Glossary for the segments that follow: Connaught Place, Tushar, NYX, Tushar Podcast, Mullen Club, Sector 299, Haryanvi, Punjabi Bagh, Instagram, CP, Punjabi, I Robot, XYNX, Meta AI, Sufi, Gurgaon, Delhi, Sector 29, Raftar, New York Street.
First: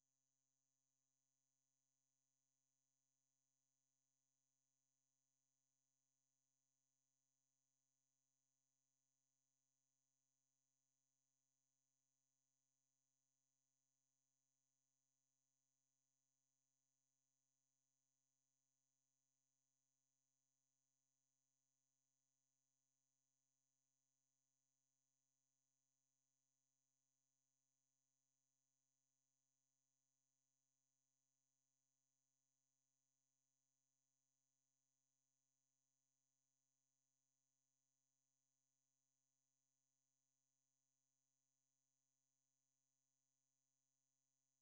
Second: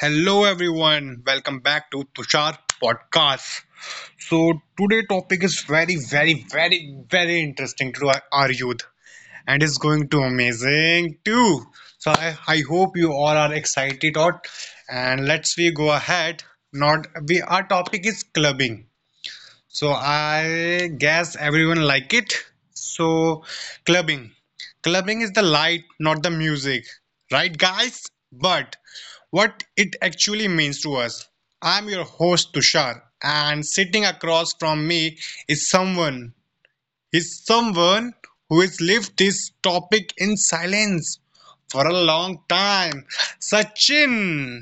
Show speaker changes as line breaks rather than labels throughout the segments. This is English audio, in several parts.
Hello everyone, welcome back to Tushar Podcast. So today topic is very very very very interesting to our youth and it's going to amazing too. So I hope you all are excited out and let's we go ahead. Not we our topic is clubbing. So I guess everyone like it. So clubbing. Clubbing is the light, not the music. Right guys? But what it actually means to us. I'm your host Tushar and sitting across from me is someone is someone who has lived this topic in silence for a long time. Sachin.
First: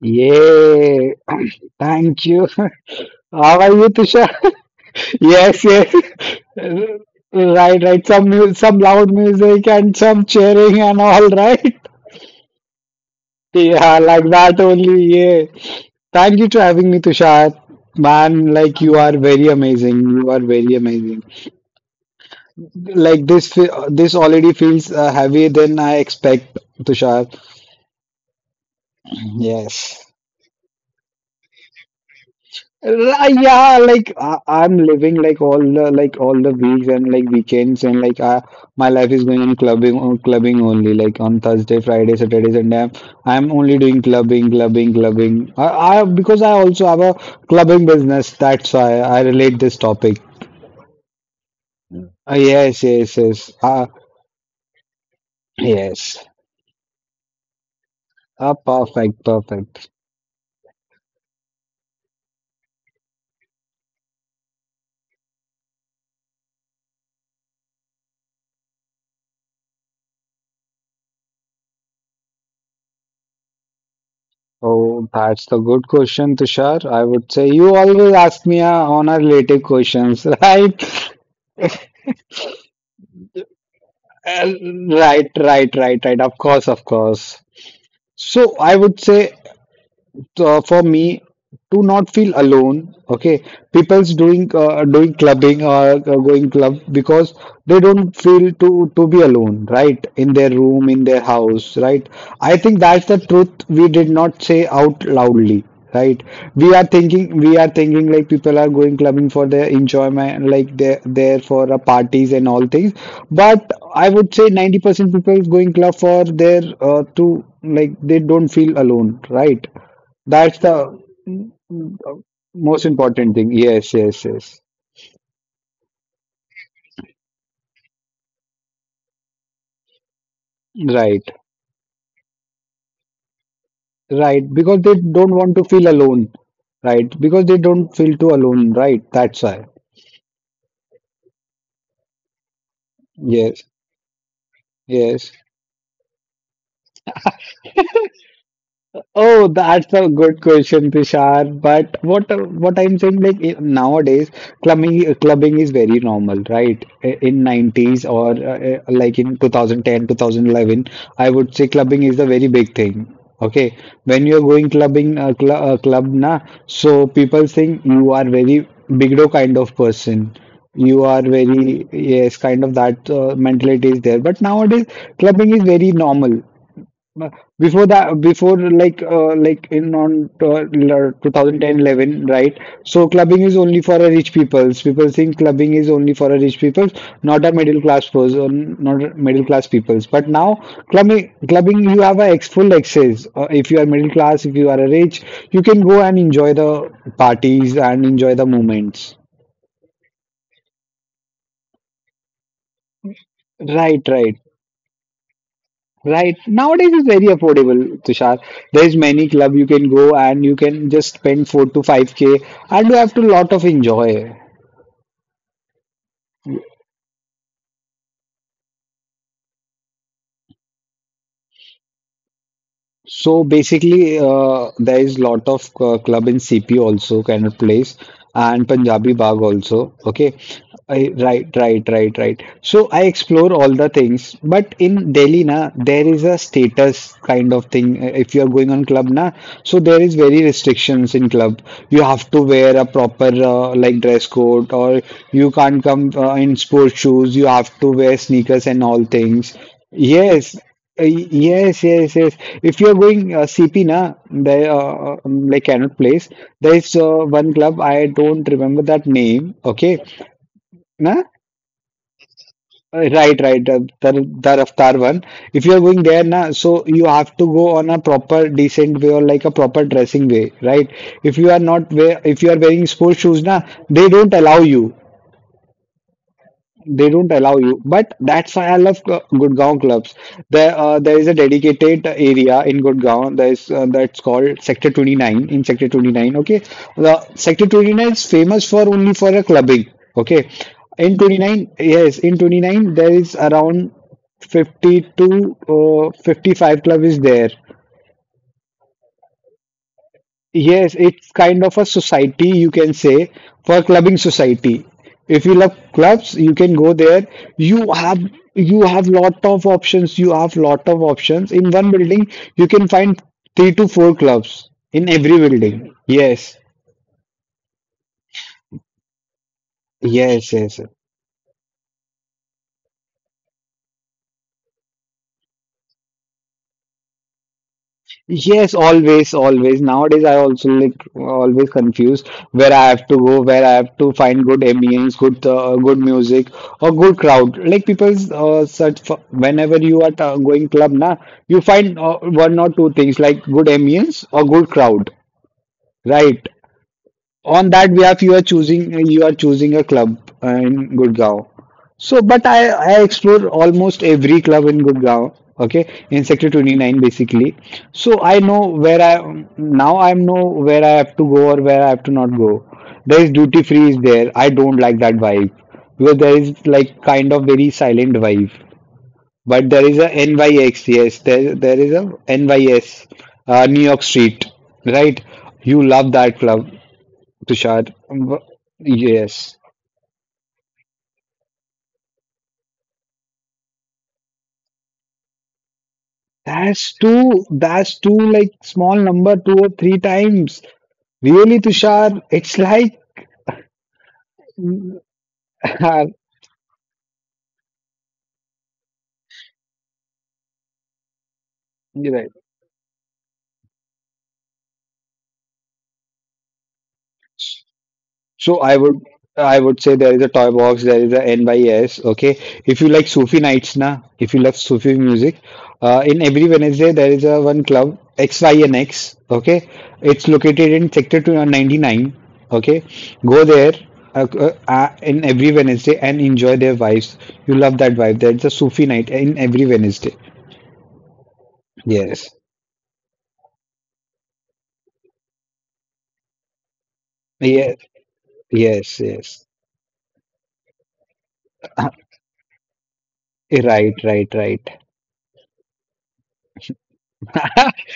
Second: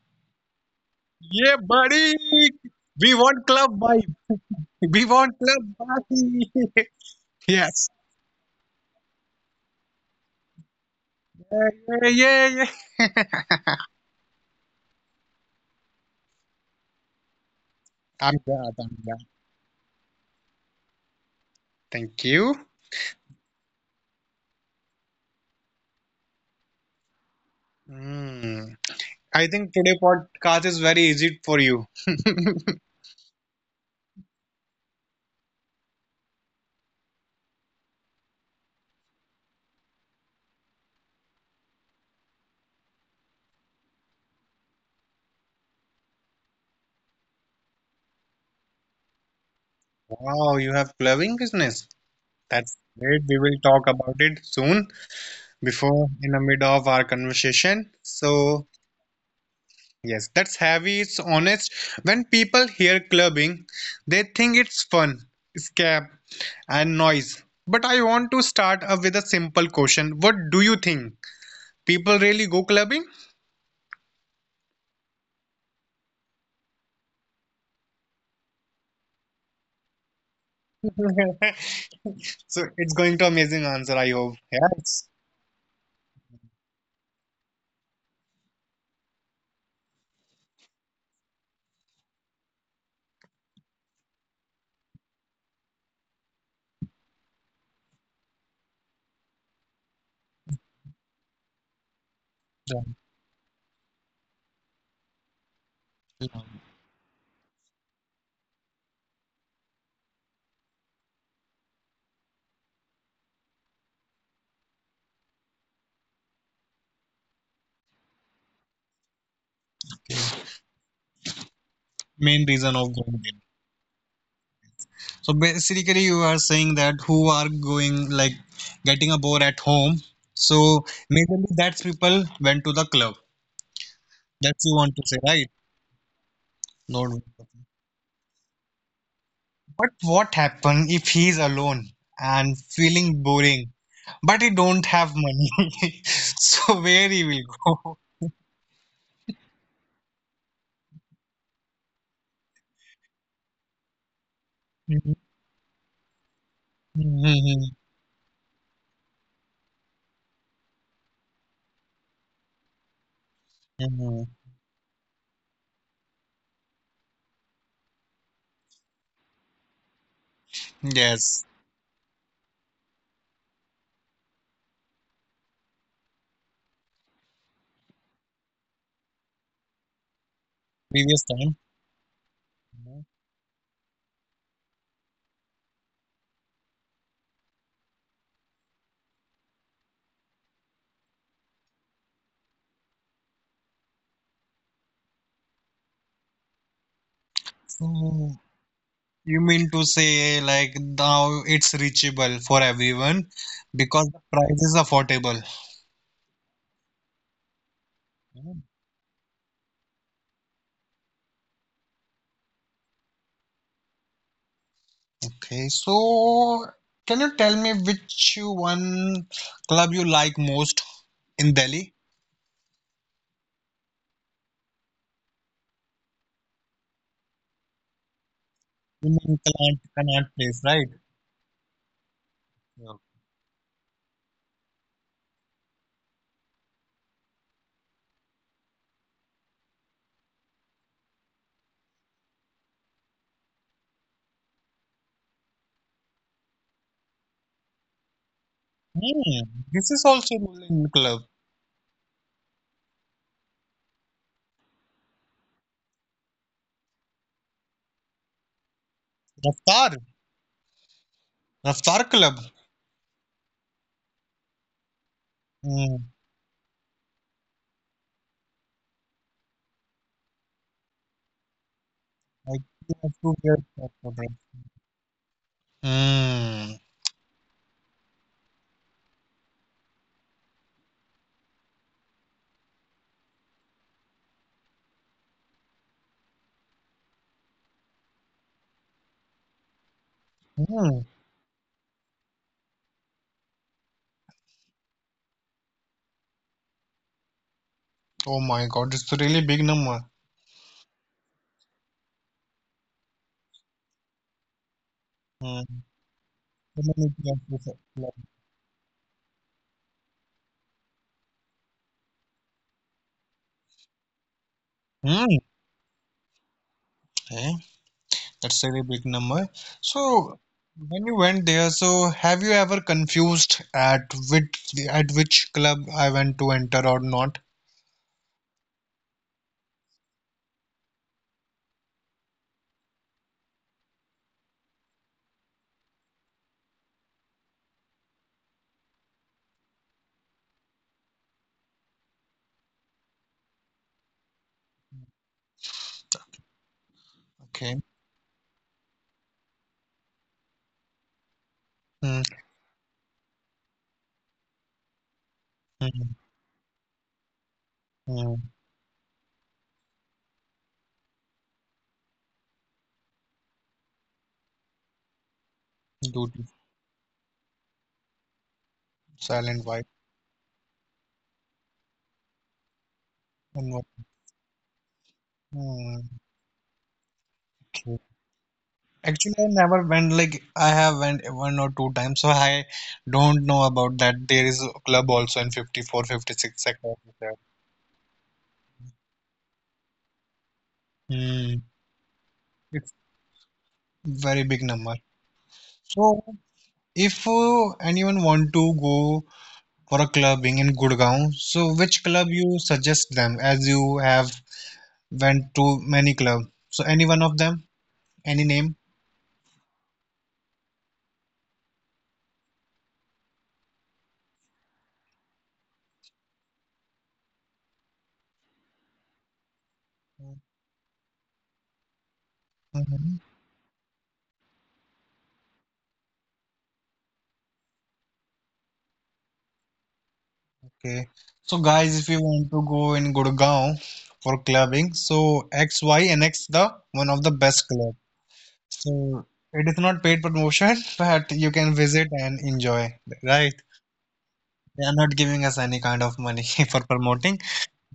Yeah,
Yeah, buddy.
thank you.
We want
How
club
are you,
vibe.
Tushar?
We want club
Yes, yes.
party.
Right,
Yes.
right. Some loud music and some cheering and all, right?
Yeah, yeah, yeah. Yeah.
Yeah, like that only. Yeah. Thank you for having me, Tushar.
I'm
Man,
glad.
like you
I'm
are
glad.
very amazing. You are very amazing.
Thank you.
Like this already feels heavy than I expect, Tushar.
Hmm. I think today
Yes.
podcast is very easy for you.
Uh, Yeah, like I'm living like all the weeks and like weekends and like I, my life is going on clubbing only like on Thursday, Friday, Saturday, Sunday. I'm only doing clubbing, clubbing, clubbing. I because I also have a clubbing business. That's why I relate this topic.
Wow, you have clubbing business. That's
Yes, yes,
great. We
yes.
will talk about it soon before
Yes.
in the mid of our conversation. So
Perfect, perfect.
yes, that's heavy. It's honest. When people hear clubbing, they think it's fun, escape, and noise. But I want to start up with a simple question. What do you think? People really go clubbing?
Oh, that's the good question, Tushar. I would say you always ask me on our related questions, right?
So it's going to amazing answer, I hope.
Uh,
Yes.
Right, right, right, right. Of course, of course. So I would say for me to not feel alone, okay, people's doing doing clubbing or going club because they don't feel to be alone, right, in their room, in their house, right? I think
Right.
that's the truth we did not say out loudly, right? We are thinking like people are going clubbing for their enjoyment, like they're there for parties and all things. But I would say 90% people is going club for their to, like, they don't feel alone, right?
Okay.
That's the mm, mm, uh,
Main reason
most
of going
important
there.
thing. Yes, yes, yes.
So basically you are saying that who are going like getting a bore at home. So
Right,
mainly that's people went to the club.
right.
That's you
Because
want
they
to say,
don't
right?
want to feel alone, right?
No.
Because they don't feel too alone, right? That's why.
But what happen if he's alone and feeling
Yes,
boring, but he don't have
yes.
money? So where he will go?
Oh, that's a good question, Prishar. But what I'm saying, like, nowadays,
Mhm,
clubbing clubbing is very normal, right? In
mhm,
90s or like in 2010, 2011, I would say clubbing is a very big thing. Okay,
mhm.
when you're going clubbing, cl club na, so people think you are very bigdo kind of person. You are
Yes,
very, yes, kind of that mentality is there. But nowadays, clubbing is very normal. No, before that, before like in on
previous
2010, right?
time.
So clubbing is only for a rich peoples. People think clubbing is only for a rich peoples, not a middle class person, not a middle class peoples. But now clubbing, you have a ex full access. If you are middle class, if you are a rich, you can go and enjoy the parties and enjoy
So
the moments.
you mean to say like now it's reachable for everyone
Right,
because the
right.
price is affordable.
Right. Nowadays it's very affordable, Tushar.
Mm.
There's many club you can go and you can just spend 4 to 5K and you have to lot of enjoy.
Okay, so can you tell me which one club you like most in Delhi?
So basically, there is lot of club in CP also kind of place, and
You
Punjabi
mean
Bagh
Connaught
also.
Connaught
Okay,
Place, right?
right, right, right, right. So
Yeah.
I explore all the things, but in Delhi, na, there is a status kind of thing. If you are going on club, na, so there is very restrictions in club. You have to wear a proper like dress code, or you can't come in sports shoes. You have to wear sneakers and all
Hmm,
things.
this is also
Yes.
Mullen Club.
Yes, yes, yes. If you're going CP na, the like cannot place. There is one club, I don't remember that name. Okay,
Raftar.
na
Raftar Club.
Right, right. Taraftar one. If you're going
Hmm.
there, na, so you have to go on a proper decent way or like a proper dressing way, right? If you
I
are
think
wearing
I have
sports
to
shoes, na,
get that
they
number.
don't allow you.
Hmm.
They don't allow you, but that's why I love Gurgaon clubs. There is a dedicated area in Gurgaon. There is that's called Sector 29. In Sector 29, okay, the Sector 29 is famous for only for a clubbing. Okay,
Hmm.
in 29, yes, in 29 there is around 50 to 55 club is there.
Oh my God, it's a really big number.
Yes, it's kind of a society, you can say, for clubbing society. If you love
Hmm.
clubs, you can
So
go
many
there.
clubs. Is it?
You have you have lot of options. You have lot of options. In one building, you can find three to four clubs in every
Hmm.
building. Yes,
Eh, that's a really big number. So,
yes, yes. Yes.
when you went there, so have you ever confused at which club I went to enter or not?
Yes, always, always. Nowadays, I also like always confused where I have to go, where I have to find good ambience, good music, or good crowd. Like people, search for whenever you are going club, na, you find one or two things like good ambience or good crowd, right? On
Okay.
that behalf, you are choosing a club in Gurgaon. So,
Hmm.
but I explore almost every club in Gurgaon, okay,
Hmm.
in Sector 29 basically. So I
Hmm.
know where I now I know where I have to go or where I have to not go. There is duty free is there. I don't like that vibe because
Due
there
to
is like kind of very silent vibe.
silent
But there
vibe.
is a NYX, yes, there is a NYS, New York
Hmm.
Street, right? You love that club, Tushar.
Okay. Actually, I
Yes.
never went like I have went one or two times, so I don't know about that. There is a club also in 54, 56 sector.
That's too like small number, two or three times. Really,
Hmm,
Tushar, it's
it's
like,
very big
you're
number. So if anyone want to go for a clubbing in Gurgaon, so which
right.
club you suggest them as you have went to many club? So any one of them, any
So I
name?
would I would say there is a toy box, there is a N by S. Okay, if you like Sufi nights, na, if you love Sufi music, in every Wednesday there is a one club XYNX. Okay, it's located in Sector 299. Okay, go there. In every Wednesday and enjoy their vibes. You love that vibe. That's a Sufi night in every Wednesday.
Okay. So guys, if you
Yes.
want to go in Gurgaon for clubbing, so XYNX the one of the best
Yes.
club.
Yes.
So
Yes.
it is not paid promotion, but you can visit and enjoy, right?
Right. Right. Right.
They are not giving us any kind of money for promoting,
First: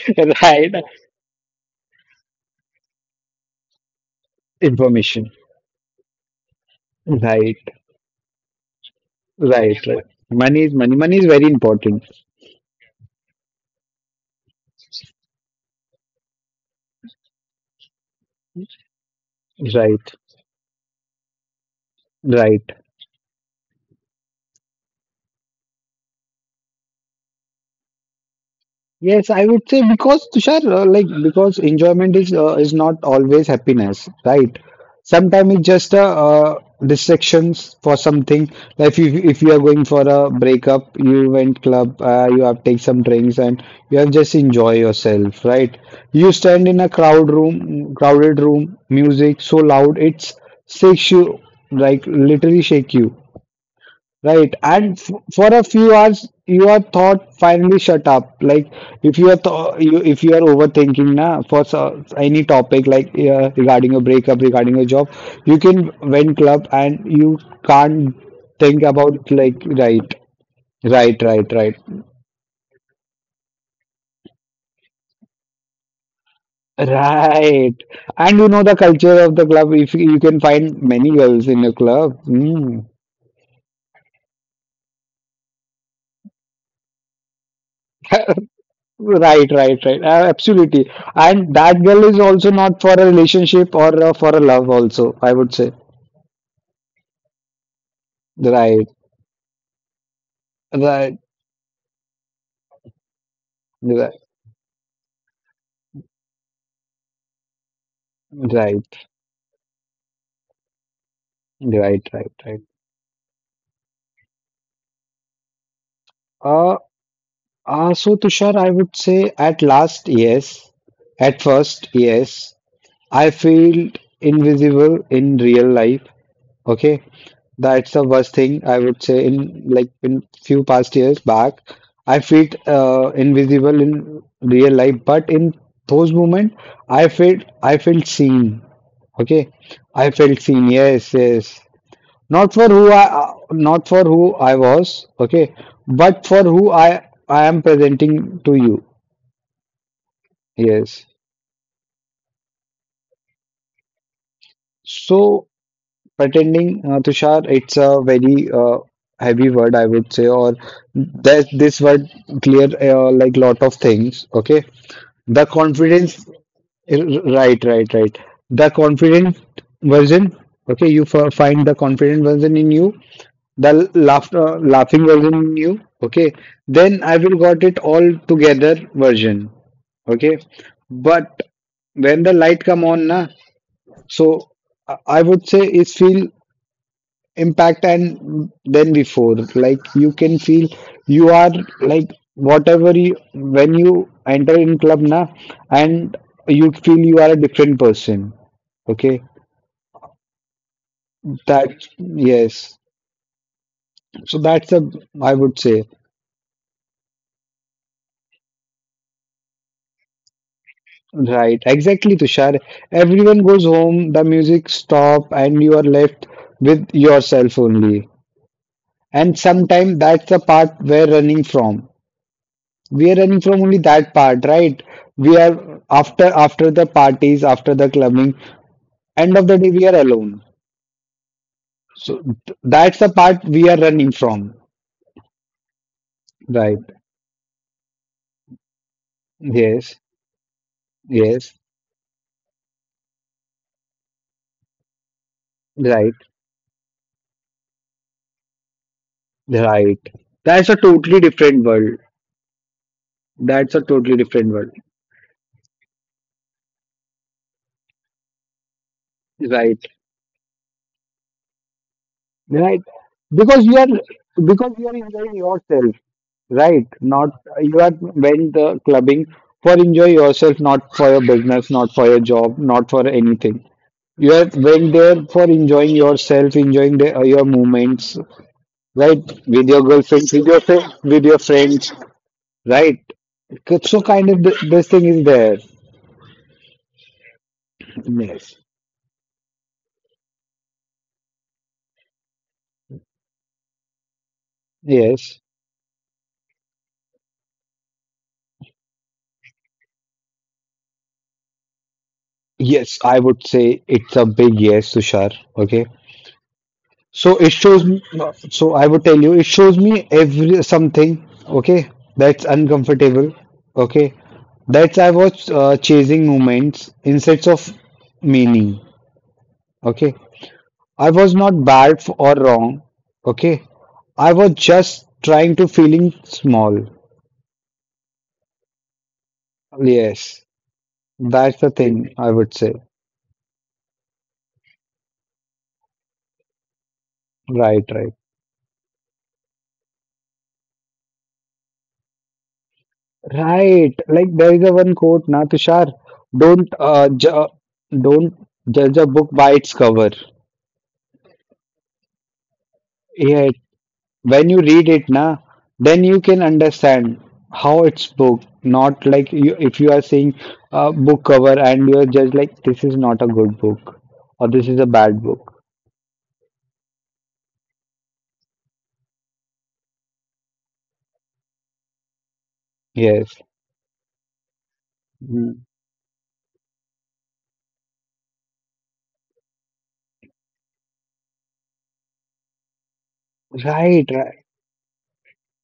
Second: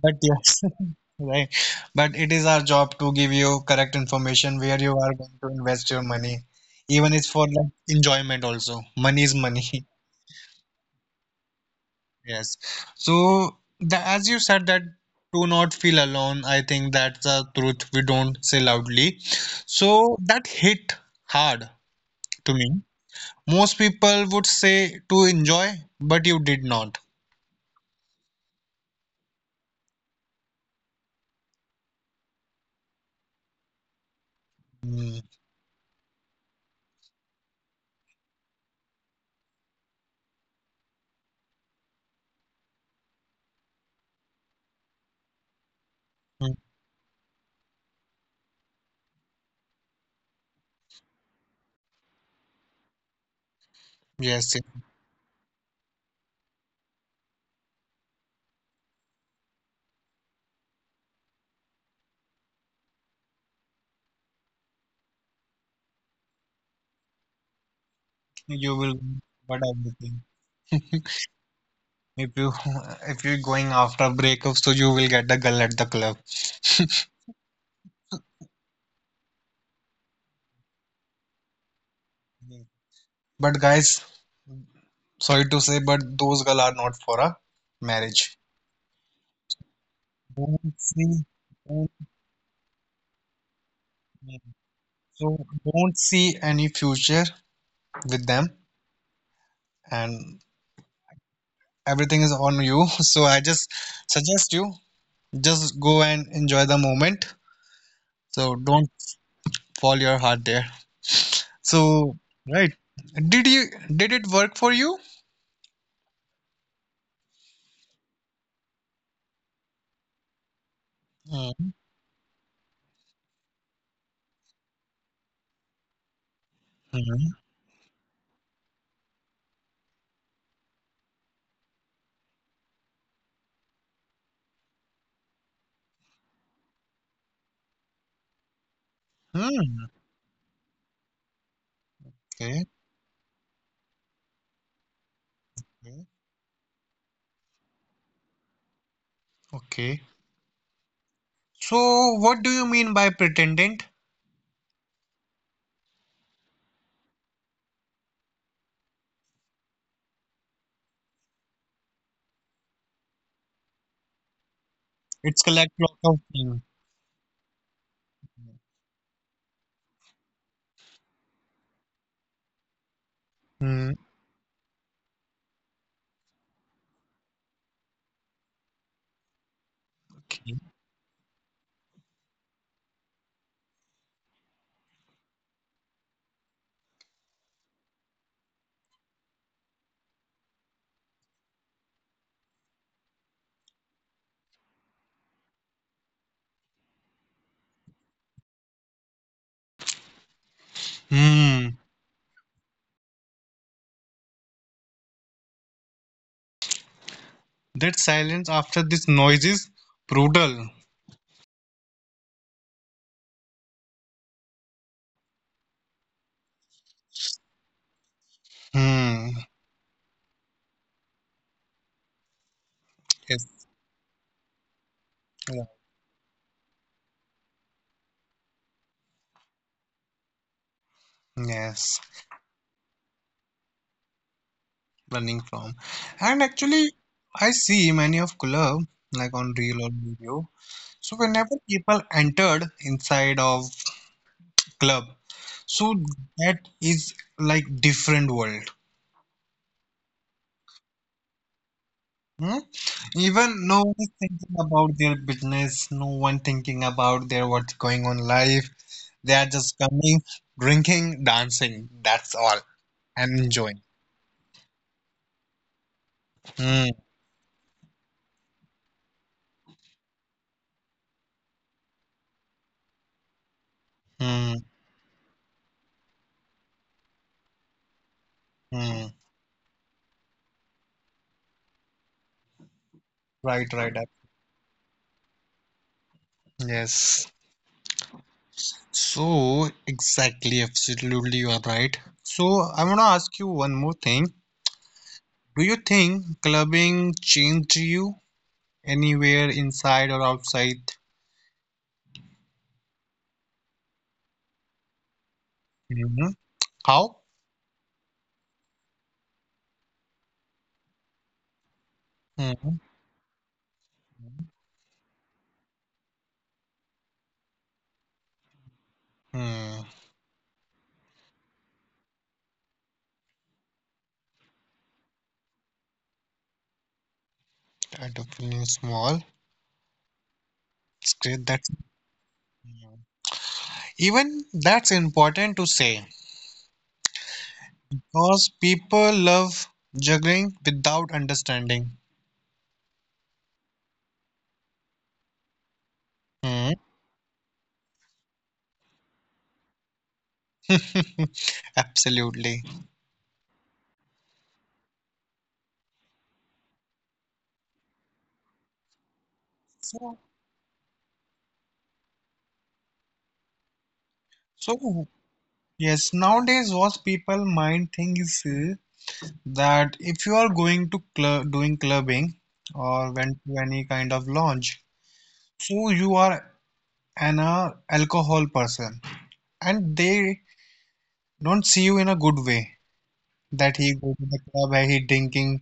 but yes,
right.
right. But it is our job to give you correct information where you are
Information.
going to invest your money. Even it's for
Right.
like enjoyment also. Money is
Right,
money.
right. Money is money. Money is very important.
Yes. So as you said that do not feel alone, I think that's the truth we don't say loudly.
Right,
So that hit hard to
right.
me. Most people would say to enjoy, but you did not.
Yes, I would say because Tushar, like because enjoyment is not always happiness, right?
Mm,
Sometimes it's just a distractions for something. Like if you are going for a breakup, you went club, you have take some drinks, and you have just enjoy yourself, right? You
mm.
stand in a crowd room, crowded room, music so loud it's shakes you, like literally shake you. Right,
Yes, yes.
and f for a few hours, you are thought finally shut up. Like if you are th you if you are overthinking, na, for so, any topic like regarding a breakup, regarding a job, you can vent club and you can't
You
think
will
about
but
like right,
everything.
right, right, right,
If you if you're going after breakup, so you will get the girl at the club.
right. And you know the culture of the club. If you can find many girls in a club, mm.
But guys, sorry to say, but those girl are not for a marriage.
Right, right, right.
Don't
Absolutely.
say-
And that girl is also not for a relationship or for a love, also, I
So
would say.
don't see any future with them,
Right,
and
right,
everything is on you. So I just
right,
suggest you just go and enjoy the moment. So
right,
don't fall your heart there.
right, right,
So,
right.
right. Did you did it work for you?
Uh, so, Tushar, I would say at last, yes. At first, yes. I feel invisible in real life. Okay.
Mm-hmm.
That's the worst thing I would say in in few past years back. I felt invisible in real life, but in those moments, I felt seen.
Okay.
Okay, I felt seen. Yes, yes. Not for who not for who I was. Okay,
Okay.
but for who I am presenting to you.
Okay.
Yes.
So, what do you mean by pretendant?
So pretending Tushar, it's a very heavy word, I would say, or that this word clear like lot of things. Okay,
It's
the
collect lot of
confidence,
things.
right, right, right. The confident version. Okay, you find the confident version in you,
Hmm.
laughing version in you. Okay, then I will got it all together version. Okay,
Okay.
but when the light come on, na, so I would say it's feel impact and than before, like you can feel you are, like whatever you, when you enter in club now, and you feel you are a different person, okay,
Hmm.
that, yes, so that's a, I would say,
That silence after this noise is brutal.
right, exactly, Tushar. Everyone goes home, the music stop and you are left with yourself only.
Hmm.
And sometimes that's the part we're running from. We are running from
Yes.
only that part, right? We are
Yeah.
after the parties, after the clubbing, end of the day we are alone.
Yes,
So that's the part we are running from,
running from. And
right?
actually, I see many of club like on reel or
Yes,
video. So whenever
yes,
people entered inside of club, so
right,
that is like different world.
right. That's a totally different world.
Hmm? Even no
That's a
one is
totally
thinking
different world,
about their business, no one thinking about their what's going on life. They are just
right,
coming, drinking, dancing. That's all,
right.
and
Because
enjoying.
you are because you are enjoying yourself,
Hmm.
right, not, you are went the clubbing for enjoy yourself, not for your business, not for your job, not for anything. You
Hmm.
have went there for enjoying yourself, enjoying the, your moments,
Hmm.
right? With your girlfriend, with your with your friends, right?
Right. Right.
So kind of this thing is there.
Yes.
Yes.
So, exactly, absolutely, you are right. So, I want to ask you one more thing.
Yes.
Do you think clubbing changed you anywhere inside or outside?
Yes, I would say it's a big yes, Tushar. Okay.
Hmm. How?
So it shows me, so I would tell you, it shows me every something, okay, that's
Hmm.
uncomfortable, okay, that's I was chasing moments, instead of meaning,
Hmm.
okay. I was not bad or wrong. Okay. I was just trying to feeling small.
I definitely small.
Yes.
It's great.
That's the
That's
thing I would say.
even that's important to say
Right, right.
because people love juggling without understanding.
Right. Like there is a one quote, na Tushar, don't
Hmm.
uh, ju uh, don't judge a book by its cover.
Absolutely.
Yeah, when you read it, na, then you can understand how it's book. Not like you, if you are
So,
seeing a book cover and you are just like, this is not a good book or this is a
so
bad book.
yes, nowadays what people mind thinks is that if you are going to club, doing clubbing or
Yes.
went to any kind of lounge,
Mm.
so you are an alcohol person, and they don't see you in a good way. That he
Right,
go to the
right.
club, he drinking,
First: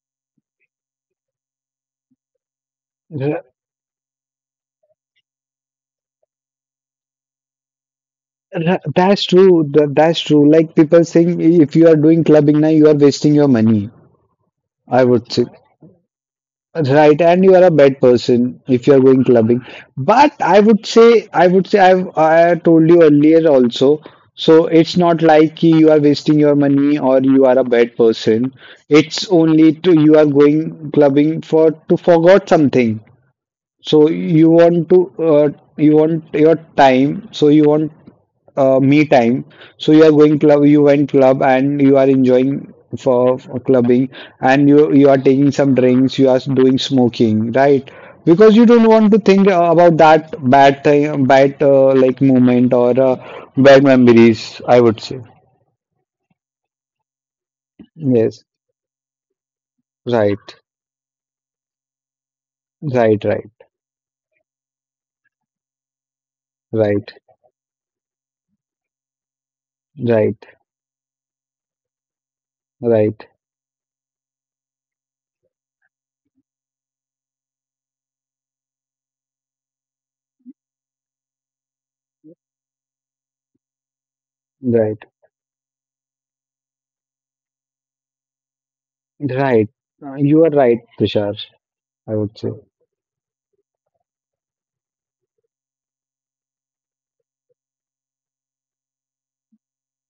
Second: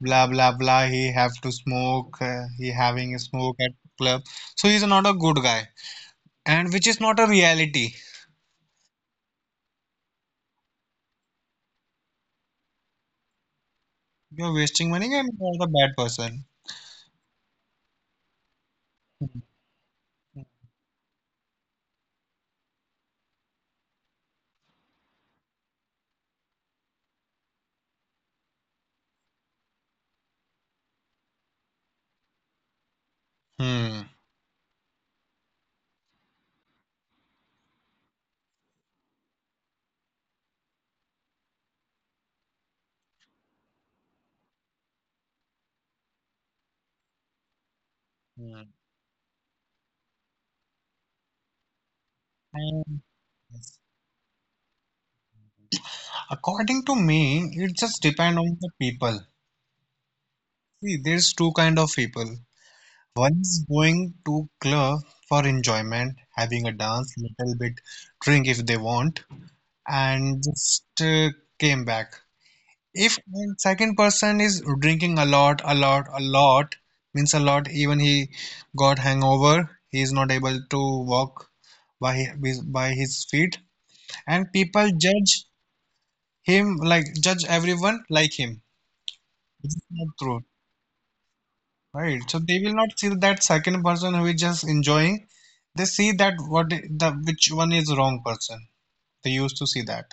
blah blah blah. He have to smoke, he having a
R-
smoke at club, so he's not a good guy, and which is not a reality.
That's true. That's true. Like people saying, if you are doing clubbing now, you are wasting your money.
You're wasting
I
money and
would say.
you're the bad person.
Right, and you are a bad person if you are going clubbing. But I would say, I would say, I told you earlier also. So it's not like ki you are wasting your money or you are a bad person. It's only to you are going clubbing for to forget something.
Hmm.
So you want to uh, you want your time. So you want me time. So you are going club, you went club, and you are enjoying for clubbing, and you are taking some drinks, you are doing smoking, right? Because
Hmm.
you don't want to think about that bad thing, bad like moment or
And
bad memories. I would say
according to me, it just depend
yes,
on the people.
right,
See, there's two kind of people.
right,
One
right,
is going to club for enjoyment, having a dance,
right,
little bit drink if they want, and
right,
just came back. If
right,
and second person is drinking a lot, a lot, a lot, means a lot, even he got hangover, he is not able to walk by by his feet, and people
right,
judge him like judge everyone like him.
right.
It's not true.
You are right, Tushar. I
Right. So
would say.
they will not see that second person who is just enjoying. They see that what the which one is wrong person. They used to see that.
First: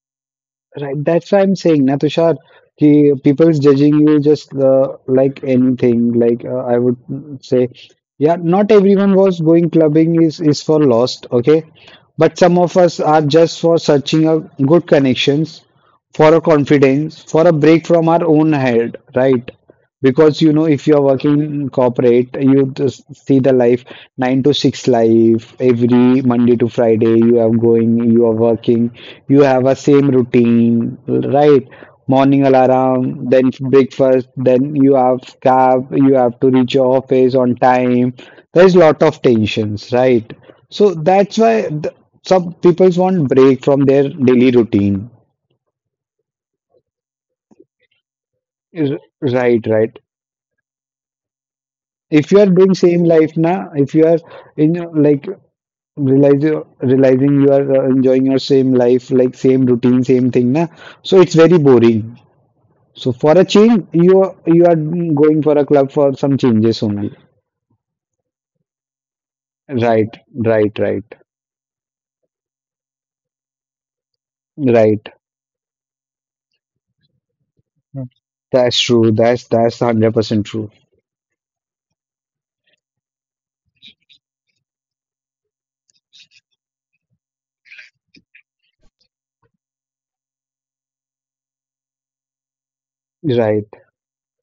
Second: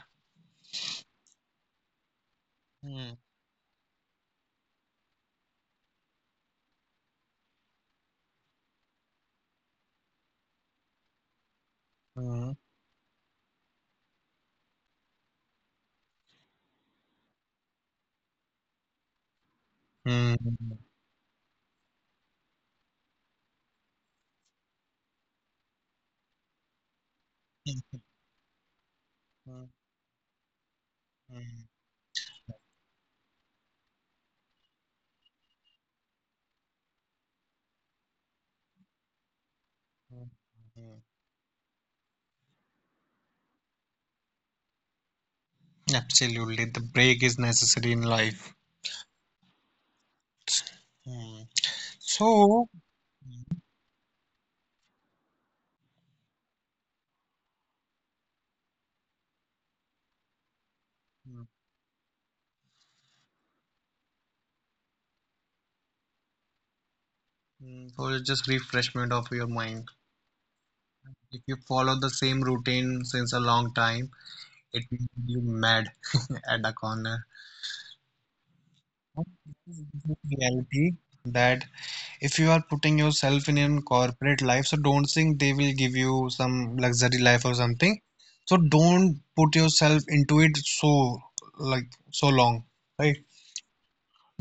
Right, that's why I'm saying, na Tushar, ki
Mm,
people's judging you just like anything. Like I would say, yeah, not everyone was going clubbing is for lost, okay? But
mm.
some of us are just for searching a good connections, for a confidence, for a break from our own head, right? Because you know,
Mm.
if you're working in corporate, you just see the life 9 to 6 life every Monday to Friday. You are
Mm,
going, you are working, you have
mm,
a same routine, right?
mm,
Morning alarm, then breakfast, then you have cab, you have to reach your office on time. There's lot of tensions, right?
mm,
So
mm.
that's why some people want break from their daily routine.
Absolutely. The break is necessary in life.
Right, right.
Mm.
If you are
So,
doing same life, na, if you are like realize realizing you are enjoying your same life, like same routine, same thing, na, so it's
mm,
very boring. So for a change you are going for a club for some changes only.
mm. So it's just refreshment of your mind.
Right, right, right,
If you follow the same routine since a long time, it will
right,
make you mad at the corner.
that's true,
But
that's 100% true.
reality that if you are putting yourself in a corporate life, so don't think they will give you some luxury life or something. So don't put yourself into it so like so long, right?
Right.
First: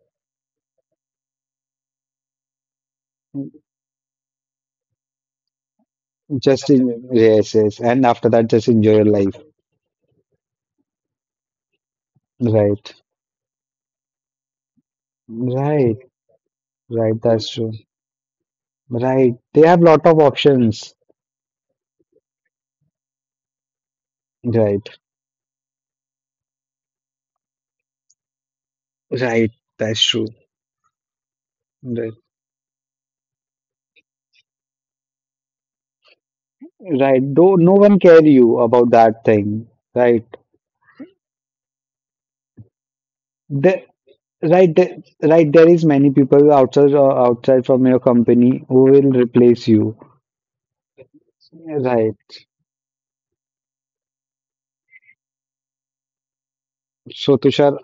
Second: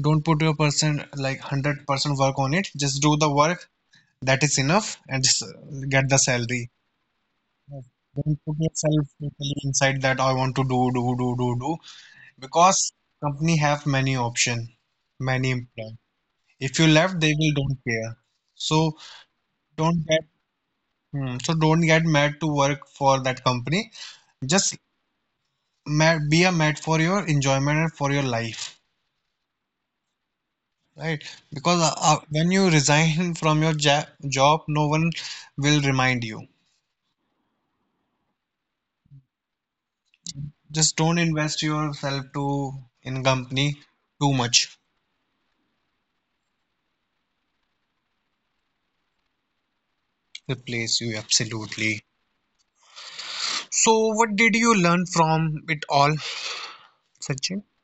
Don't put your person like 100% work on it. Just do the work that is enough and just get the salary.
Just in, yes, yes, and after
Don't
that
put
just enjoy
yourself
your life.
totally inside that I want to do, do, do, do, do. Because
Right,
company have many option, many employee.
right,
If you left,
right,
they
that's
will
true.
don't care. So
Right, they have
don't
lot of
get
options.
Hmm, so don't get mad to work for that company. Just
Right.
mad, be a mad for your enjoyment and for your life,
Right, that's true.
right? Because
Right.
when you resign from your ja job, no one will remind you.
Right, though no one care you about that thing, right?
Just don't invest yourself to in company
The,
too
right,
much.
the right. There is many people outside outside from your company who will replace you,
Replace you absolutely.
right?
So what did you learn from it all,
So
Sachin?
Tushar,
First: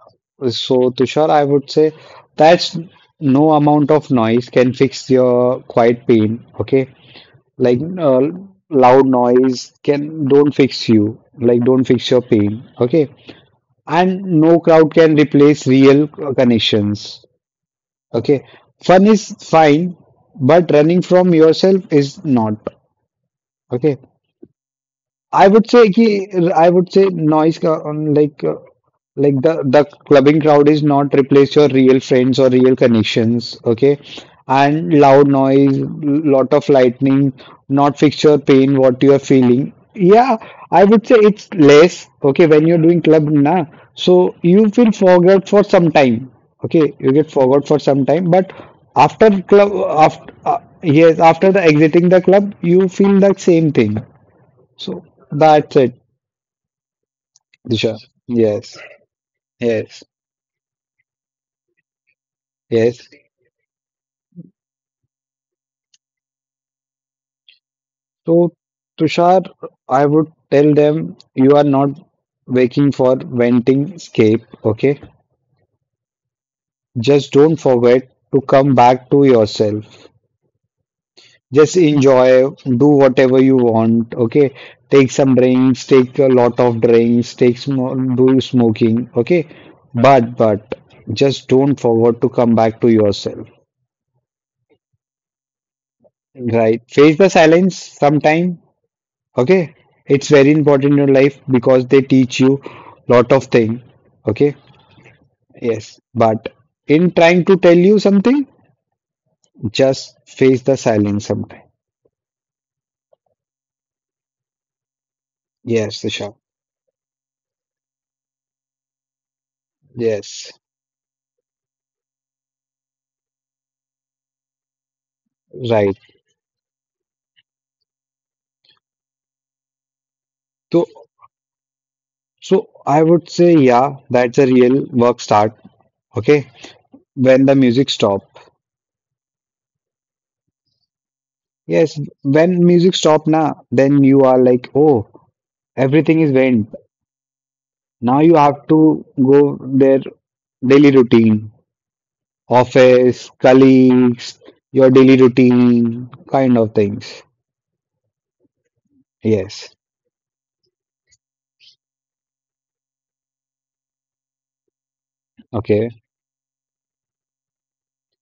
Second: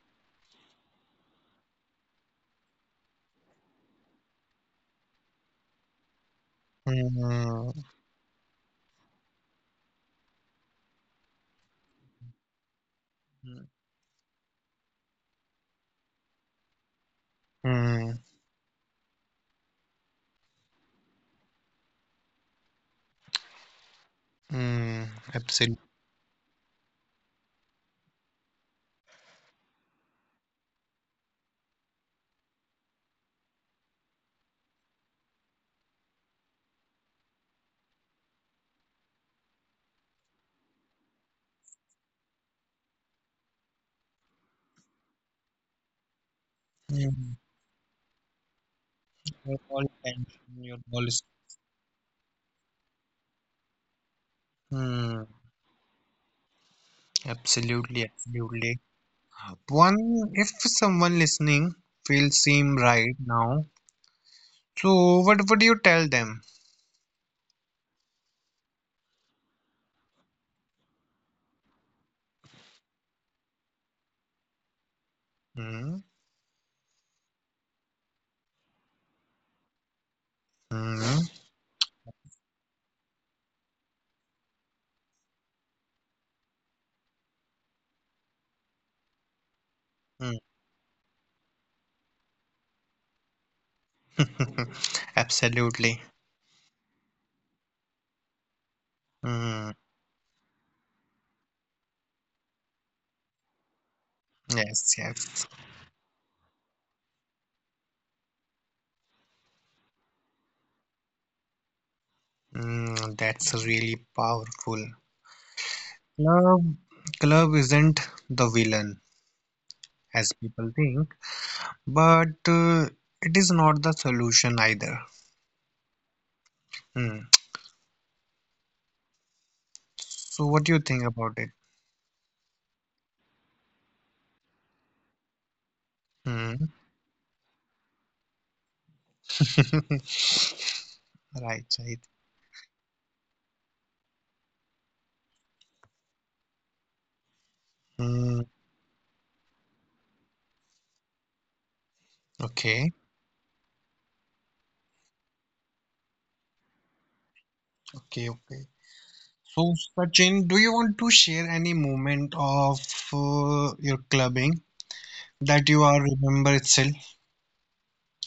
so Tushar, I would say that's no amount of noise can fix your quiet pain. Okay,
Hmm,
like loud noise can don't fix you, like don't fix your pain. Okay, and no crowd can replace real connections.
hmm,
Okay, fun is fine, but running from yourself is not. Okay,
hmm,
I would
absolutely.
say ki, I would say noise ka, like the clubbing crowd is not replace your real friends or real connections. Okay, and loud noise, lot of lightning, not fix your pain, what you are feeling. Yeah, I would say it's less. Okay, when you're doing club, na, so you feel forgot for some time. Okay, you get
Hmm.
forgot for some time, but after
Your
club
all
after
attention, your all.
yes, after the exiting the club, you feel the same thing. So
Hmm.
that's it, Disha.
Absolutely,
Yes,
absolutely. One,
yes,
if someone listening feels same
yes.
right now, so what would you tell them?
So, Tushar, I would tell them you are not waking for venting escape, okay?
Hmm?
Just don't forget to come back to yourself.
Hmm?
Just enjoy, do whatever you want, okay? Take some drinks, take a lot of drinks, take sm do smoking, okay? But,
Hmm.
but, just don't forget to come back to yourself,
Absolutely.
right? Face the silence sometime,
Hmm.
okay, it's very important in your life because they teach you lot of thing, okay.
Yes, yes.
Yes, but in trying to tell you something, just face the silence sometime.
Hmm. That's really powerful.
Yes, Isha.
Club, club isn't the villain as
Yes,
people think, but it is not the solution either.
right.
Hmm. So what do you
so
think about it?
so I would say, yeah, that's a real work start. Okay,
Hmm.
when the music stop.
Right,
Yes,
right.
when music stop now, then you are like, oh, everything is went. Now you
Hmm.
have to go their daily routine,
Okay,
office, colleagues, your daily routine, kind of things.
okay, okay. So,
Yes.
Sachin, do you want to share any moment of your clubbing that you
Okay.
are remember itself?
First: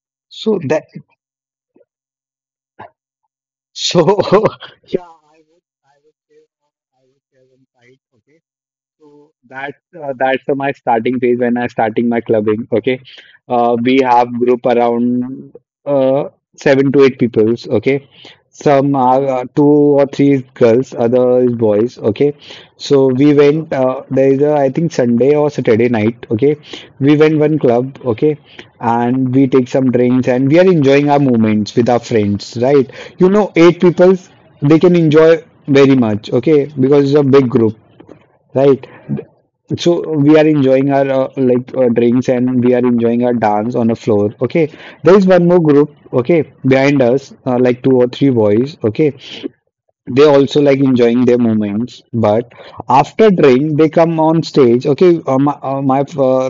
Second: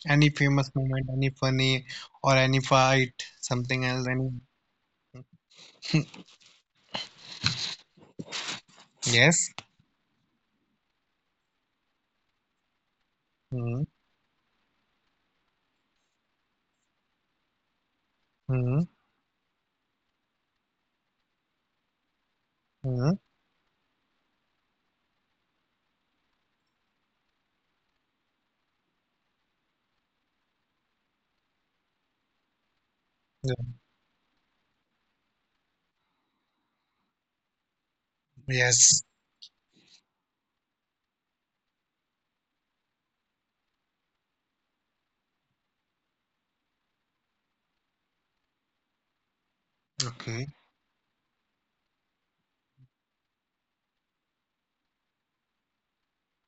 Any
So
famous
that
moment, any funny, or any fight, something
so
else? Any?
yeah, I would say. One side. So
Yes.
that's that's my starting phase when I starting my clubbing. Okay,
Mm-hmm.
we have group around uh, seven to eight peoples. Okay,
Mm-hmm.
some are two or three girls, other is boys. Okay, so
Hmm.
we went. There is a I think Sunday or Saturday night. Okay, we went one club. Okay, and we take some drinks and we are enjoying our moments with our friends. Right, eight peoples they can enjoy very much. Okay, because it's a big group, right.
Yes.
So we are enjoying our like drinks and we are enjoying our dance on the floor. Okay, there is one more group. Okay, behind us, like two or three boys. Okay, they
Okay.
also like enjoying their moments, but after drink they come on stage. Okay, my, my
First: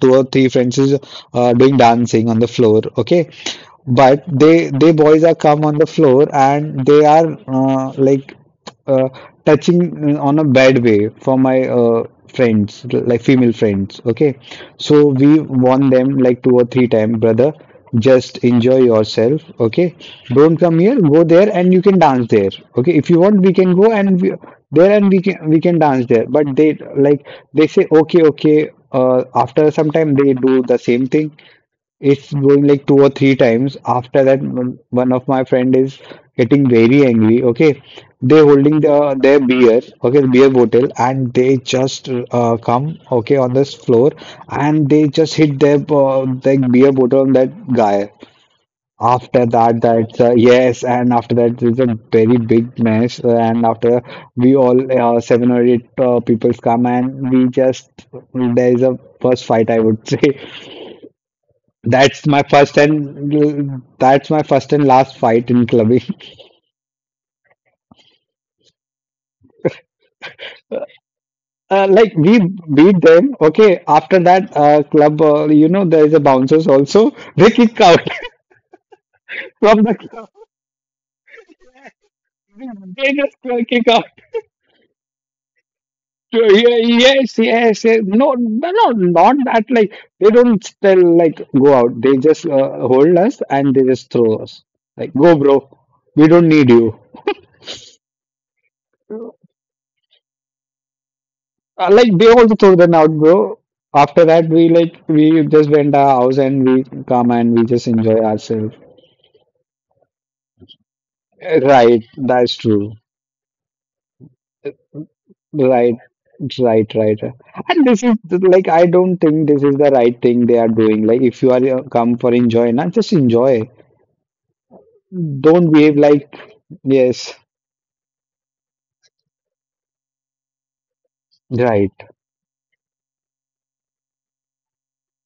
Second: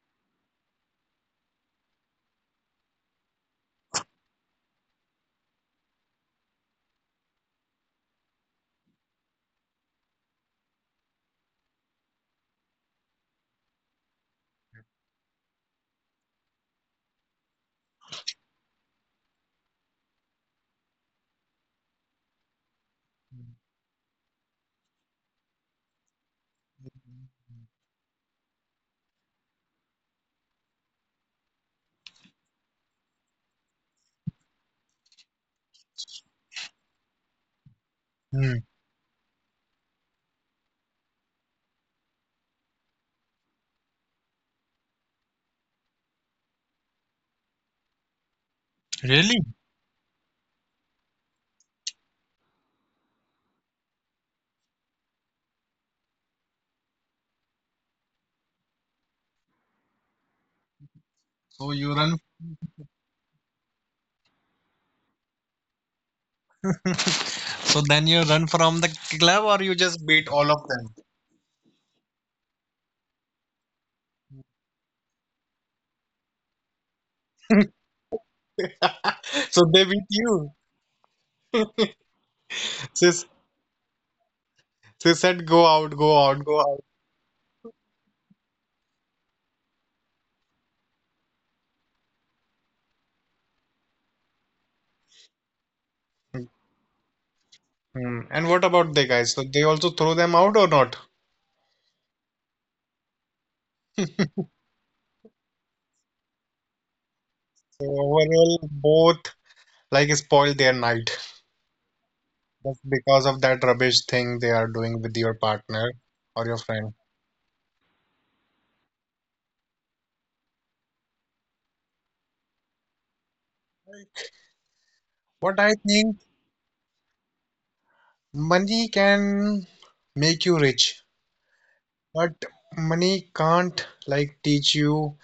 two or three friends is doing dancing on the floor. Okay, but they boys are come on the floor and they are like uh, touching on a bad way for my friends, like female friends. Okay, so we warn them like two or three times, brother. Just enjoy yourself. Okay, don't come here. Go there, and you can dance there. Okay, if you want, we can go and we, there, and we can dance there. But they like they say okay, okay. After some time, they do the same thing. It's going like two or three times. After that, one of my friend is getting very angry. Okay, they
Hmm.
holding their beer, okay, the beer bottle, and they just come okay on this floor, and they just hit their beer bottle on that guy.
Really?
After that, that's yes, and after that, there's a very big mess. And after we all seven or eight people come, and we just, there's a first fight, I would say.
So you run.
That's my first and last fight in clubbing.
So then you run from the club, or you just beat all of them?
Like we beat them. Okay, after that club, there is a bouncers also. They kick out
So
from
they
the
beat
club.
you.
They
Sis,
just kick out.
sis said, "Go out, go
So,
out,
yeah.
go."
Yes, yes, yes. No, no, no, not that. Like they don't tell like go out. They just hold us and they just throw us. Like go, bro. We don't need you.
Hmm. And what about the guys? So they also throw them out or not?
Like they also throw them out, bro. After that, we, like, we just went our house and we come and we
So
just enjoy
overall,
ourselves.
both like spoil their night
Right, that's
just
true.
because of that rubbish thing they are doing with your partner
Right,
or your
right,
friend.
right. And this is like I don't think this is the right thing they are doing. Like if you are come for enjoy, not just enjoy.
What
Don't
I
behave
think,
like, yes,
money can make you rich,
right.
but money can't like teach you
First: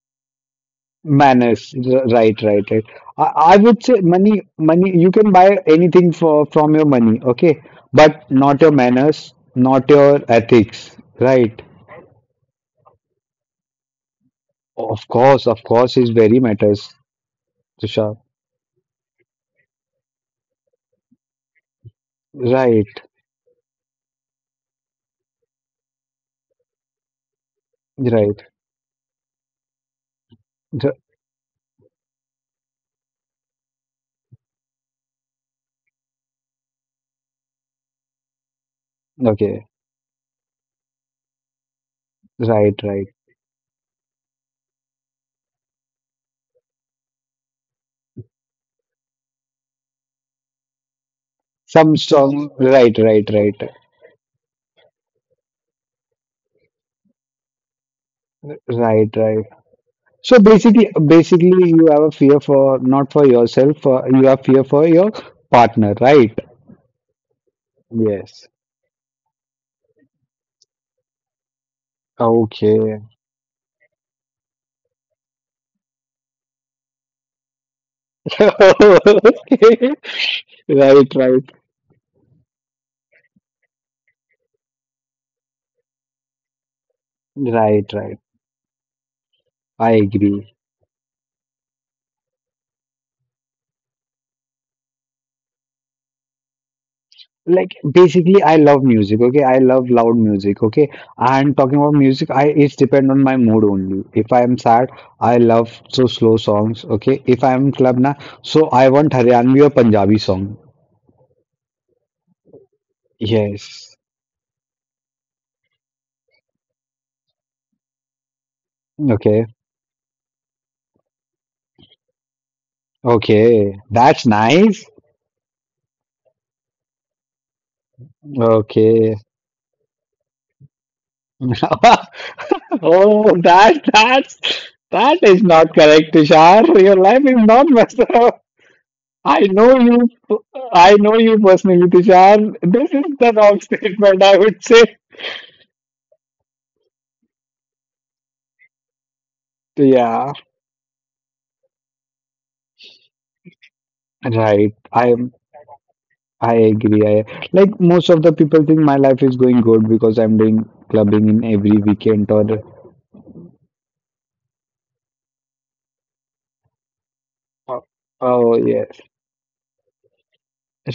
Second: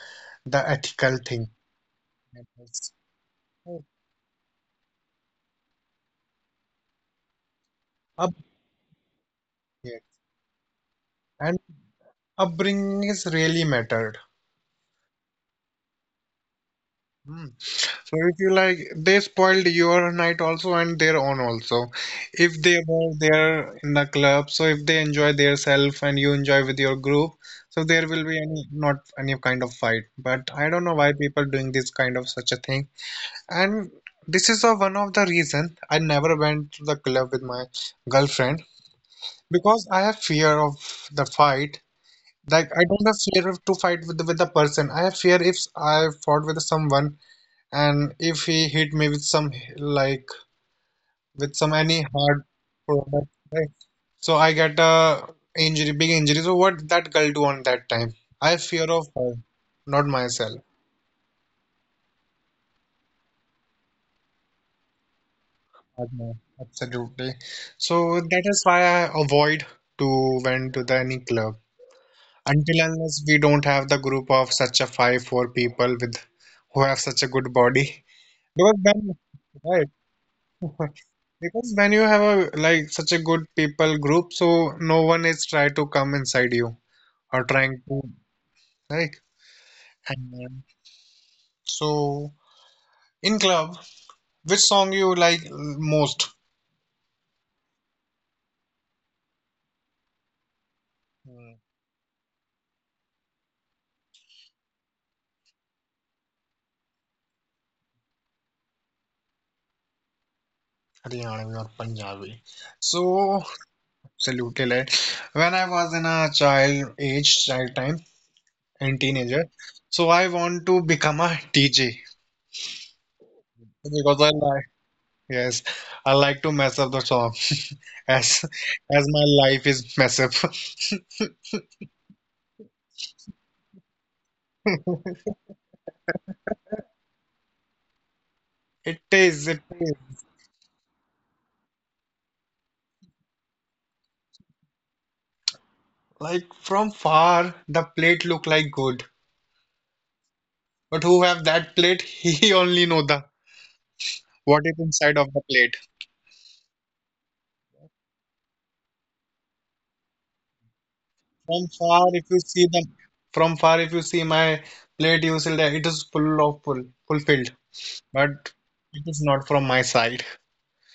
the ethical thing.
Manners, right, right, right. I, I would say money, money. You can buy anything for from your money, okay, but
Up,
not your manners, not
yeah.
your ethics,
And
right?
upbringing is really mattered.
Of course, is very matters,
Hmm. So
Tushar.
if you like, they spoiled your night also and their own also. If they
Right,
were there in the club, so if they enjoy their self and you enjoy with your group, so there will be
right,
any not any kind of fight. But I don't know
Th-
why people doing this kind of such a thing. And this is a, one of the reason I never went to the club with my girlfriend
okay,
because I have fear of the fight. Like
right,
I don't
right.
have fear of to fight with the, person. I have fear if I fought with someone and if he hit me with some like with some
Some
any hard
strong, right,
product,
right, right,
right? So I get a injury, big injury. So what that girl do on that time? I fear of
right,
her,
right.
not
So
myself.
basically, you have a fear for not for yourself, you have fear for your partner,
Not
right?
my- Absolutely. So that
Yes.
is why I avoid to went to the any club until
Okay.
unless we don't have the group of such a five four people with who have such a good body. Because then, right?
Okay. Right, right,
Because when you have a like such a good people group, so no one is try to come inside you or trying
right,
to
right.
right.
I
And
agree.
then, so in club, which song you like most?
Like basically, I love music. Okay, I love loud music. Okay, and
Hmm,
talking about music, I it's depend on my mood only. If I am sad, I love so slow songs. Okay, if I am club, na, so I want Haryanvi or Punjabi song.
Haryanvi or Punjabi. So
Yes.
absolutely like when I was in a child age, child time and
Okay.
teenager, so I want to become a DJ
Okay. That's
because I
nice.
like yes, I like to mess up the song. as
Okay.
as my life is mess up.
Oh, that is not correct, Tushar. Your life is not messed up.
It
I
is, it
know
is.
you. I know you personally, Tushar. This is the wrong statement. I would say.
Like from far, the plate look like good,
Yeah,
but who have that plate? He only know the what is
right. I
inside of
am.
the plate.
I agree. I like most of the people think my life is going good because I'm doing clubbing in
From
every
far, if
weekend
you
or.
see them, from far, if you see my plate, you will say that it is full of full, fulfilled,
Oh,
but
oh, yeah.
it is not from my side.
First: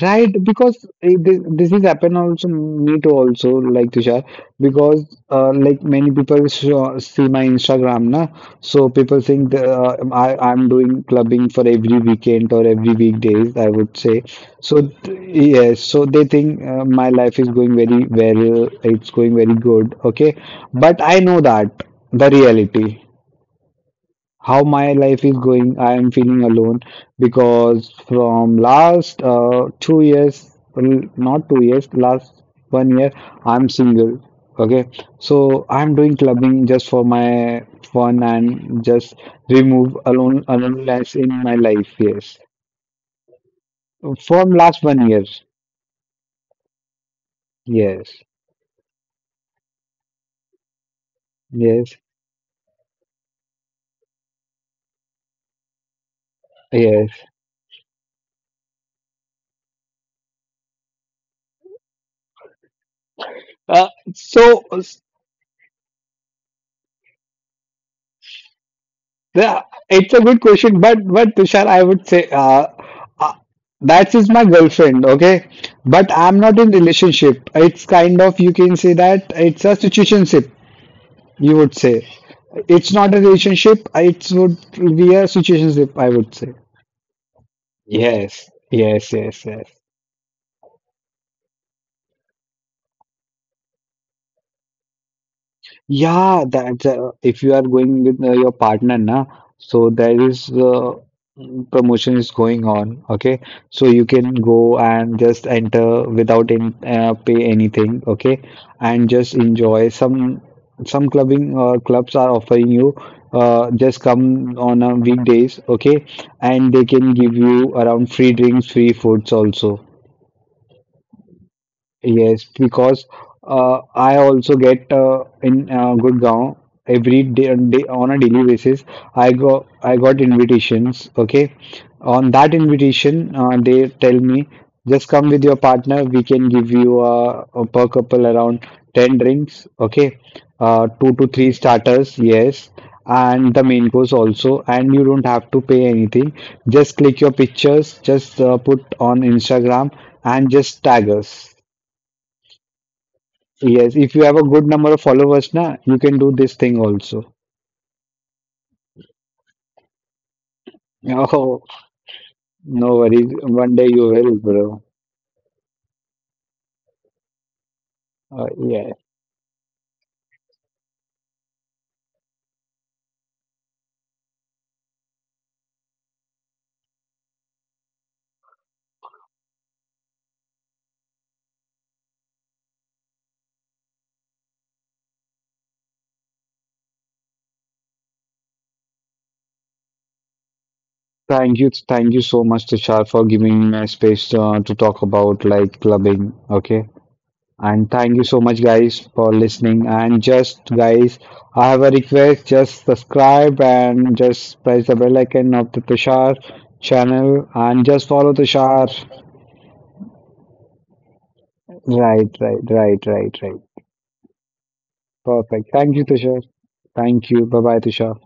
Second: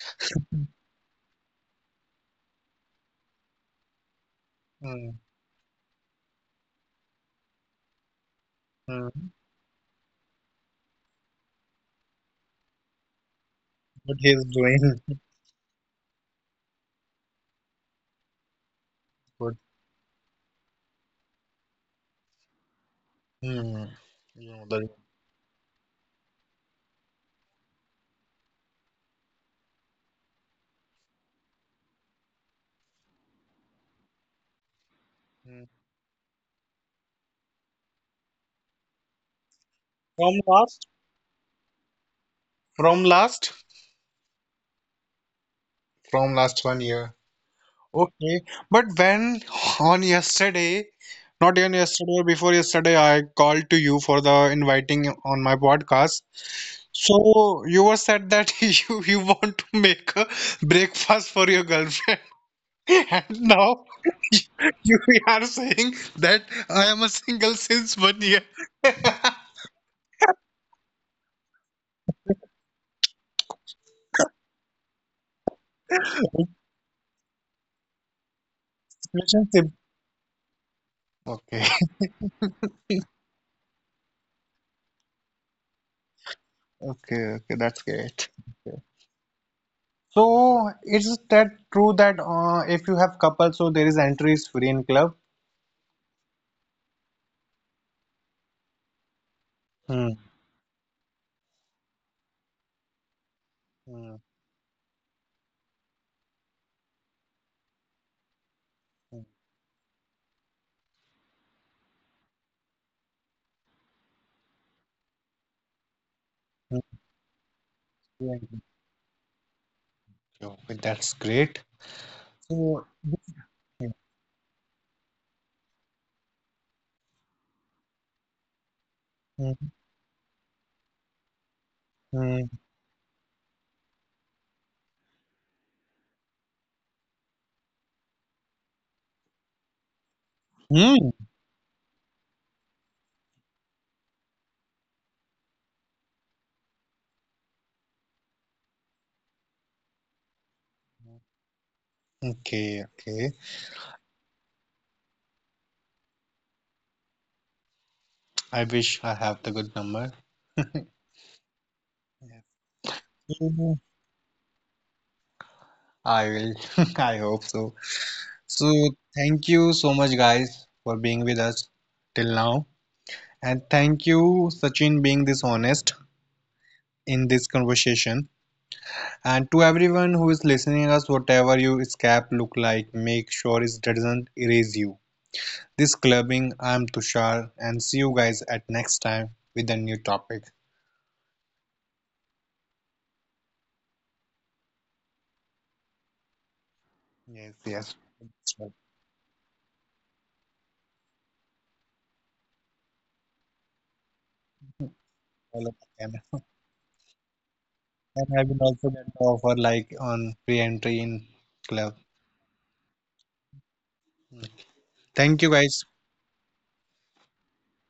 Right, because this is happen also me too also, like Tushar, because
Hmm,
like many people see my Instagram, na, so people
hmm.
think that, I'm doing clubbing for every weekend or every weekdays, I would
What
say.
he is
So
doing
yes, so they think my life is going very well, it's going
good.
very good, okay. But I know that the reality
Hmm. You know
how
the-
my life is going. I am feeling alone because from last 2 years, not 2 years, last 1 year, I'm single, okay. So
Hmm.
I'm doing clubbing just for my fun and just remove
From last,
aloneness in my life. Yes,
from last,
from last 1 year.
from last one year.
Yes,
Okay, but when on yesterday, not even
yes,
yesterday or before yesterday, I called to you for the inviting on my podcast.
yes.
So you were said that you want to make a breakfast for your girlfriend, and now
uh, so,
you are saying that I am a single since one year.
yeah, it's a good question, but Tushar, I would say uh, that is my girlfriend, okay? But I'm not in relationship. It's kind of you can say that
Relationship.
it's a situationship, you
Okay,
would say. It's not a relationship, it would be a situationship, I would say.
okay, okay, that's great.
Yes, yes, yes, yes.
So is that true that if you have couple, so there is entry is free in club?
Yeah, that's if you are going with your partner, na, so
Hmm.
there is promotion is going on. Okay, so you
Hmm.
can go and just enter without any pay anything. Okay, and
Mhm.
just enjoy some clubbing, clubs are offering you just come on a weekdays. Okay, and they can give you around free drinks, free foods also.
Okay, that's great.
Yes,
So,
because
yeah.
I also get in Gurgaon every day, on a daily basis.
Mhm.
I got invitations. Okay, on
Mhm.
that invitation, they tell me just come with your partner. We can give you per couple around 10 drinks. Okay, two
Mhm.
to three starters. Yes. And the main course also, and you don't have to pay anything. Just click your pictures, just put on Instagram, and just tag us.
Okay, okay.
Yes, if you have a good number of followers, na, you can do this thing also.
I wish I have the good number.
Oh, no worries. One day
Mhm.
you will, bro.
I will. I hope so. So,
Yeah.
thank you so much, guys, for being with us till now. And thank you, Sachin, being this honest in this conversation. And to everyone who is listening us, whatever your scap look like, make sure it doesn't erase you. This clubbing. I'm Tushar, and see you guys at next time with a new topic.
Thank you so much, Tushar, for giving me a space to talk about like clubbing. Okay.
Yes,
And
yes.
thank you so
That's
much,
right.
guys, for listening. And just, guys, I have a request. Just subscribe and just press the bell icon
Follow
of the
the
Tushar
camera.
channel and just
And
follow
I will also
Tushar.
get the offer like on re-entry in club.
Right, right, right, right, right.
Thank you
Perfect.
guys.
Thank you, Tushar. Thank you. Bye bye, Tushar.